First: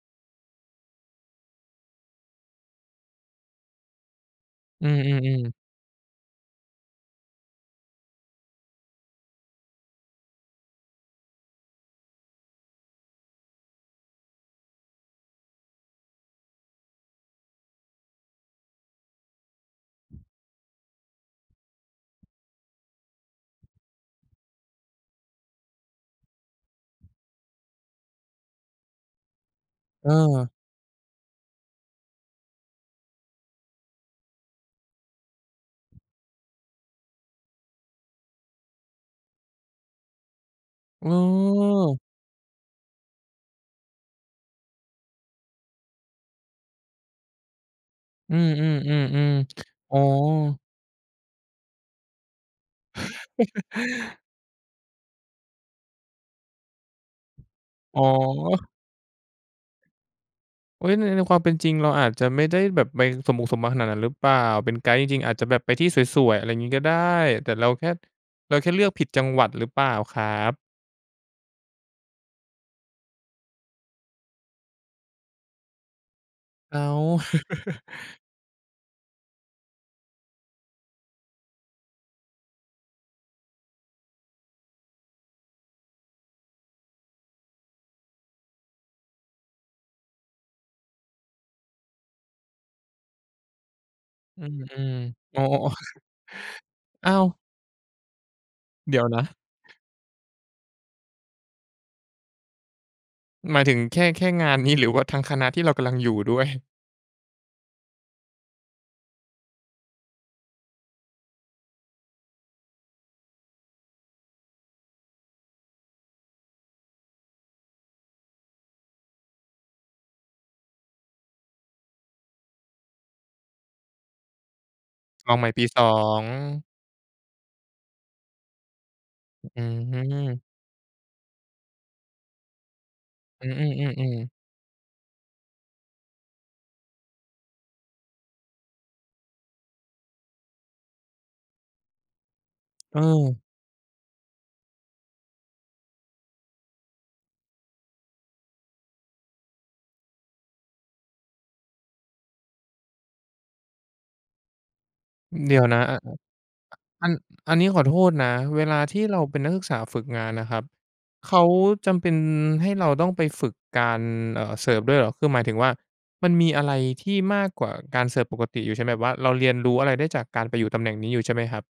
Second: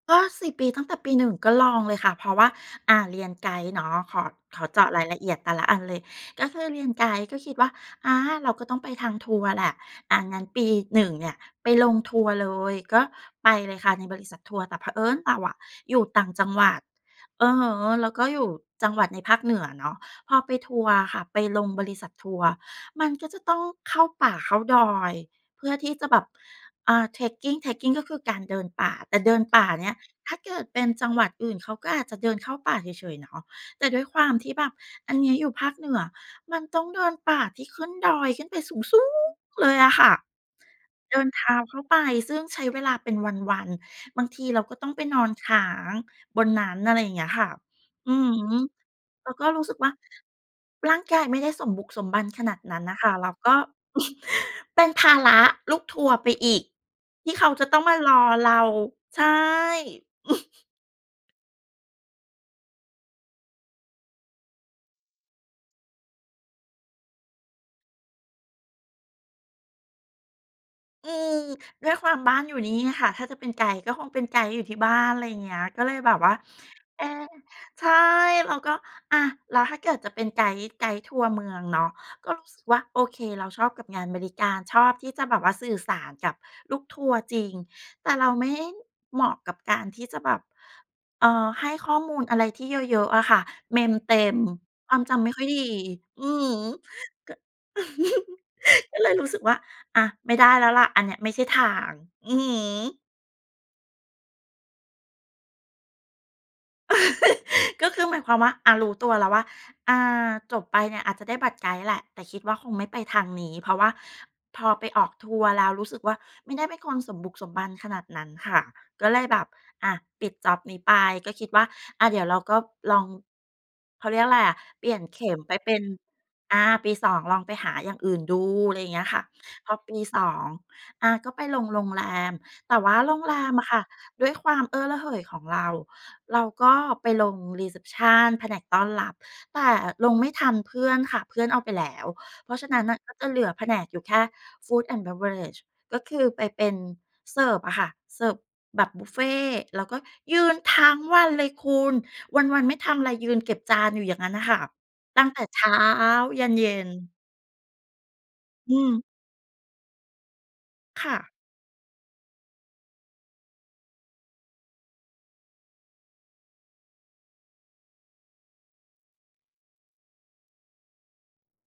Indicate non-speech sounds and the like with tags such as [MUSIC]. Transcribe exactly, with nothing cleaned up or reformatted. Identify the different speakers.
Speaker 1: ก็ สี่ ปี ตั้งแต่ปี หนึ่ง ก็ลองเลยค่ะ เพราะว่า อ่า เรียนไกด์เนาะ ขอ ขอเจ
Speaker 2: อื
Speaker 1: าะรายละเอียด
Speaker 2: อ
Speaker 1: แต
Speaker 2: ๆ ๆ
Speaker 1: ่ละอันเลย ก็คือเรียนไกด์ ก็คิดว่า อา เราก็ต้องไปทางทัวร์แหละ อา งั้นปี หนึ่ง เนี่ยไปลงทัวร์เลย ก็ไปเลยค่ะในบริษัททัวร์ แต่เผอิญเราอะอยู่ต่างจังหวัด อือฮึ แล้วก็อยู่จังหวัดในภาคเหนือเนาะ พอไปทัวร์อะค่ะ ไปลงบริษัททัวร์ มันก็จะต้องเข้าป่าเข้าดอย เพื่อที่จะแบบ อ่า Trekking Trekking ก็คือการเดินป่า แต่เดินป่าเนี่ย ถ้าเ
Speaker 2: เออ
Speaker 1: กิดเป็นจังหวัดอื่นเขาก็อาจจะเดินเข้าป่าเฉย ๆ เนาะ แต่ด้วยความที่แบบอันนี้อยู่ภาคเหนือ มันต้องเดินป่าที่ขึ้นดอยขึ้นไปสูง ๆ เลยอะค่ะ เดินเท้าเข้าไป
Speaker 2: เออ
Speaker 1: ซึ่งใช้เวลาเป็นวัน ๆ บางทีเราก็ต้องไปนอนค้างบนนั้น อะไรอย่างเงี้ยค่ะ อือ
Speaker 2: อืม
Speaker 1: ฮึ เราก็ร
Speaker 2: ๆ
Speaker 1: ู้
Speaker 2: ๆ
Speaker 1: สึกว่
Speaker 2: ๆ
Speaker 1: า
Speaker 2: อ๋อ
Speaker 1: ร่างกายไม่ได้สมบุกสมบันขนาดนั้นน่ะค่ะ เราก็
Speaker 2: [CHUCKLES]
Speaker 1: [CHUCKLES] เป็นภาระลูกทัวร์ไปอีกที่เขาจะต้องม
Speaker 2: อ
Speaker 1: า
Speaker 2: ๋อ
Speaker 1: รอเรา ใช่ [CHUCKLES]
Speaker 2: โอ๊ย ใน ในความเป็นจริงเราอาจจะไม่ได้แบบไปสมบุกสมบันขนาดนั้นหรือเปล่า เป็นไกด์จริง ๆ อาจจะแบบไปที่สวย ๆ อะไรงี้ก็ได้ แต่ ราแค่ เราแค่เลือกผิดจังหวัดหรือเปล่าครับ?
Speaker 1: อืม ด้วยความบ้านอยู่นี่ค่ะ ถ้าจะเป็นไกด์ ก็คงเป็นไกด์อยู่ที่บ้าน อะไรอย่างเงี้ย ก็เลยแบบว่า
Speaker 2: อ้า
Speaker 1: เอ
Speaker 2: ว
Speaker 1: ๊ะ ใช่
Speaker 2: [CHUCKLES]
Speaker 1: เราก็ อา แล้วถ้าเกิดจะเป็นไกด์ ไกด์ทัวร์เมืองเนาะ ก็รู้สึกว่าโอเค เราชอบกับงานบริการ ชอบที่จะแบบว่าสื่อสารกับลูกทัวร์จริง แต่เราไม่เหมาะกับการที่จะแบบ เอ่อ ให้ข้อมูลอะไรที่เยอะ ๆ อะค่ะ เมมเต็ม
Speaker 2: อื
Speaker 1: ค
Speaker 2: ม
Speaker 1: วามจำไม่
Speaker 2: ๆ อ๋
Speaker 1: ค
Speaker 2: อ
Speaker 1: ่อยดี อือฮึ
Speaker 2: [CHUCKLES] อ้าว
Speaker 1: ก็ [CHUCKLES]
Speaker 2: เด
Speaker 1: ก
Speaker 2: ี
Speaker 1: ็
Speaker 2: ๋ย
Speaker 1: เ
Speaker 2: ว
Speaker 1: ลย
Speaker 2: น
Speaker 1: รู้
Speaker 2: ะ
Speaker 1: สึกว่า อา ไม่ได้แล้วแหละ อันเนี้ยไม่ใช่ทาง อือฮึ
Speaker 2: หมายถึงแค่ แค่งานนี้ หรือว่าทั้งคณะที่เรากำลังอยู่ด้วย?
Speaker 1: [CHUCKLES] ก็คือหมายความว่า อา รู้ตัวแล้วว่า อา จบไปเนี่ยอาจจะได้บัตรไกด์แหละ แต่คิดว่าคงไม่ไปทางนี้ เพราะว่าพอไปออกทัวร์แล้วรู้สึกว่าไม่ได้เป็นคนสมบุกสมบันขนาดนั้นค่ะ ก็เลยแบบ อา ปิดจ็อบนี้ไป ก็คิดว่า อา เดี๋ยวเราก็ลอง เขาเรียกอะไรอะ เปลี่ยนเข
Speaker 2: ล
Speaker 1: ็
Speaker 2: อง
Speaker 1: ม
Speaker 2: ใหม
Speaker 1: ไ
Speaker 2: ่
Speaker 1: ป
Speaker 2: ปี
Speaker 1: เป็
Speaker 2: ส
Speaker 1: น
Speaker 2: อง
Speaker 1: อา ปี สอง ลองไปหาอย่างอื่นดู อะไรอย่างเงี้ยค่ะ
Speaker 2: อื
Speaker 1: พอปี สอ
Speaker 2: อ
Speaker 1: ง อา ก็ไปลงโรงแรม แต่ว่าโรงแร
Speaker 2: อื
Speaker 1: มอะค่ะ
Speaker 2: อ
Speaker 1: ด
Speaker 2: ๆ
Speaker 1: ้ว
Speaker 2: ๆ ๆ
Speaker 1: ยความเอ้อระเหยของเรา เราก็ไปลง รีเซปชัน แผนกต้อนรับ แต่ลงไม่ทันเพื่อนค่ะ เพื่อนเอาไปแล้ว เพราะฉะนั้นน่
Speaker 2: เ
Speaker 1: ะก็จะเหล
Speaker 2: ออ
Speaker 1: ือแผนกอยู่แค่ Food and Beverage ก็คือไปเป็นเสิร์ฟอะค่ะ เสิร์ฟแบบบุฟเฟต์ แล้วก็ยืนทั้งวันเลยคุณ วัน ๆ ไม่ทำอะไร ยืนเก็บจานอยู่อย่างงั้นอะค่ะ ตั้งแต่
Speaker 2: เด
Speaker 1: เช
Speaker 2: ี๋ยว
Speaker 1: ้า
Speaker 2: นะ อ อา อ
Speaker 1: ยันเย็
Speaker 2: อั
Speaker 1: น
Speaker 2: น อันนี้ขอโทษนะ เว
Speaker 1: อื
Speaker 2: ลาที
Speaker 1: ม
Speaker 2: ่เราเป็นนักศึกษาฝึกงานนะครับ
Speaker 1: ค่
Speaker 2: เ
Speaker 1: ะ
Speaker 2: ขาจำเป็นให้เราต้องไปฝึกการ เอ่อ เสิร์ฟด้วยเหรอ คือหมายถึงว่ามันมีอะไรที่มากกว่าการเสิร์ฟปกติอยู่ใช่ไหม แบบว่าเราเรียนรู้อะไรได้จากการไปอยู่ตำแหน่งนี้อยู่ใช่ไหมครับ?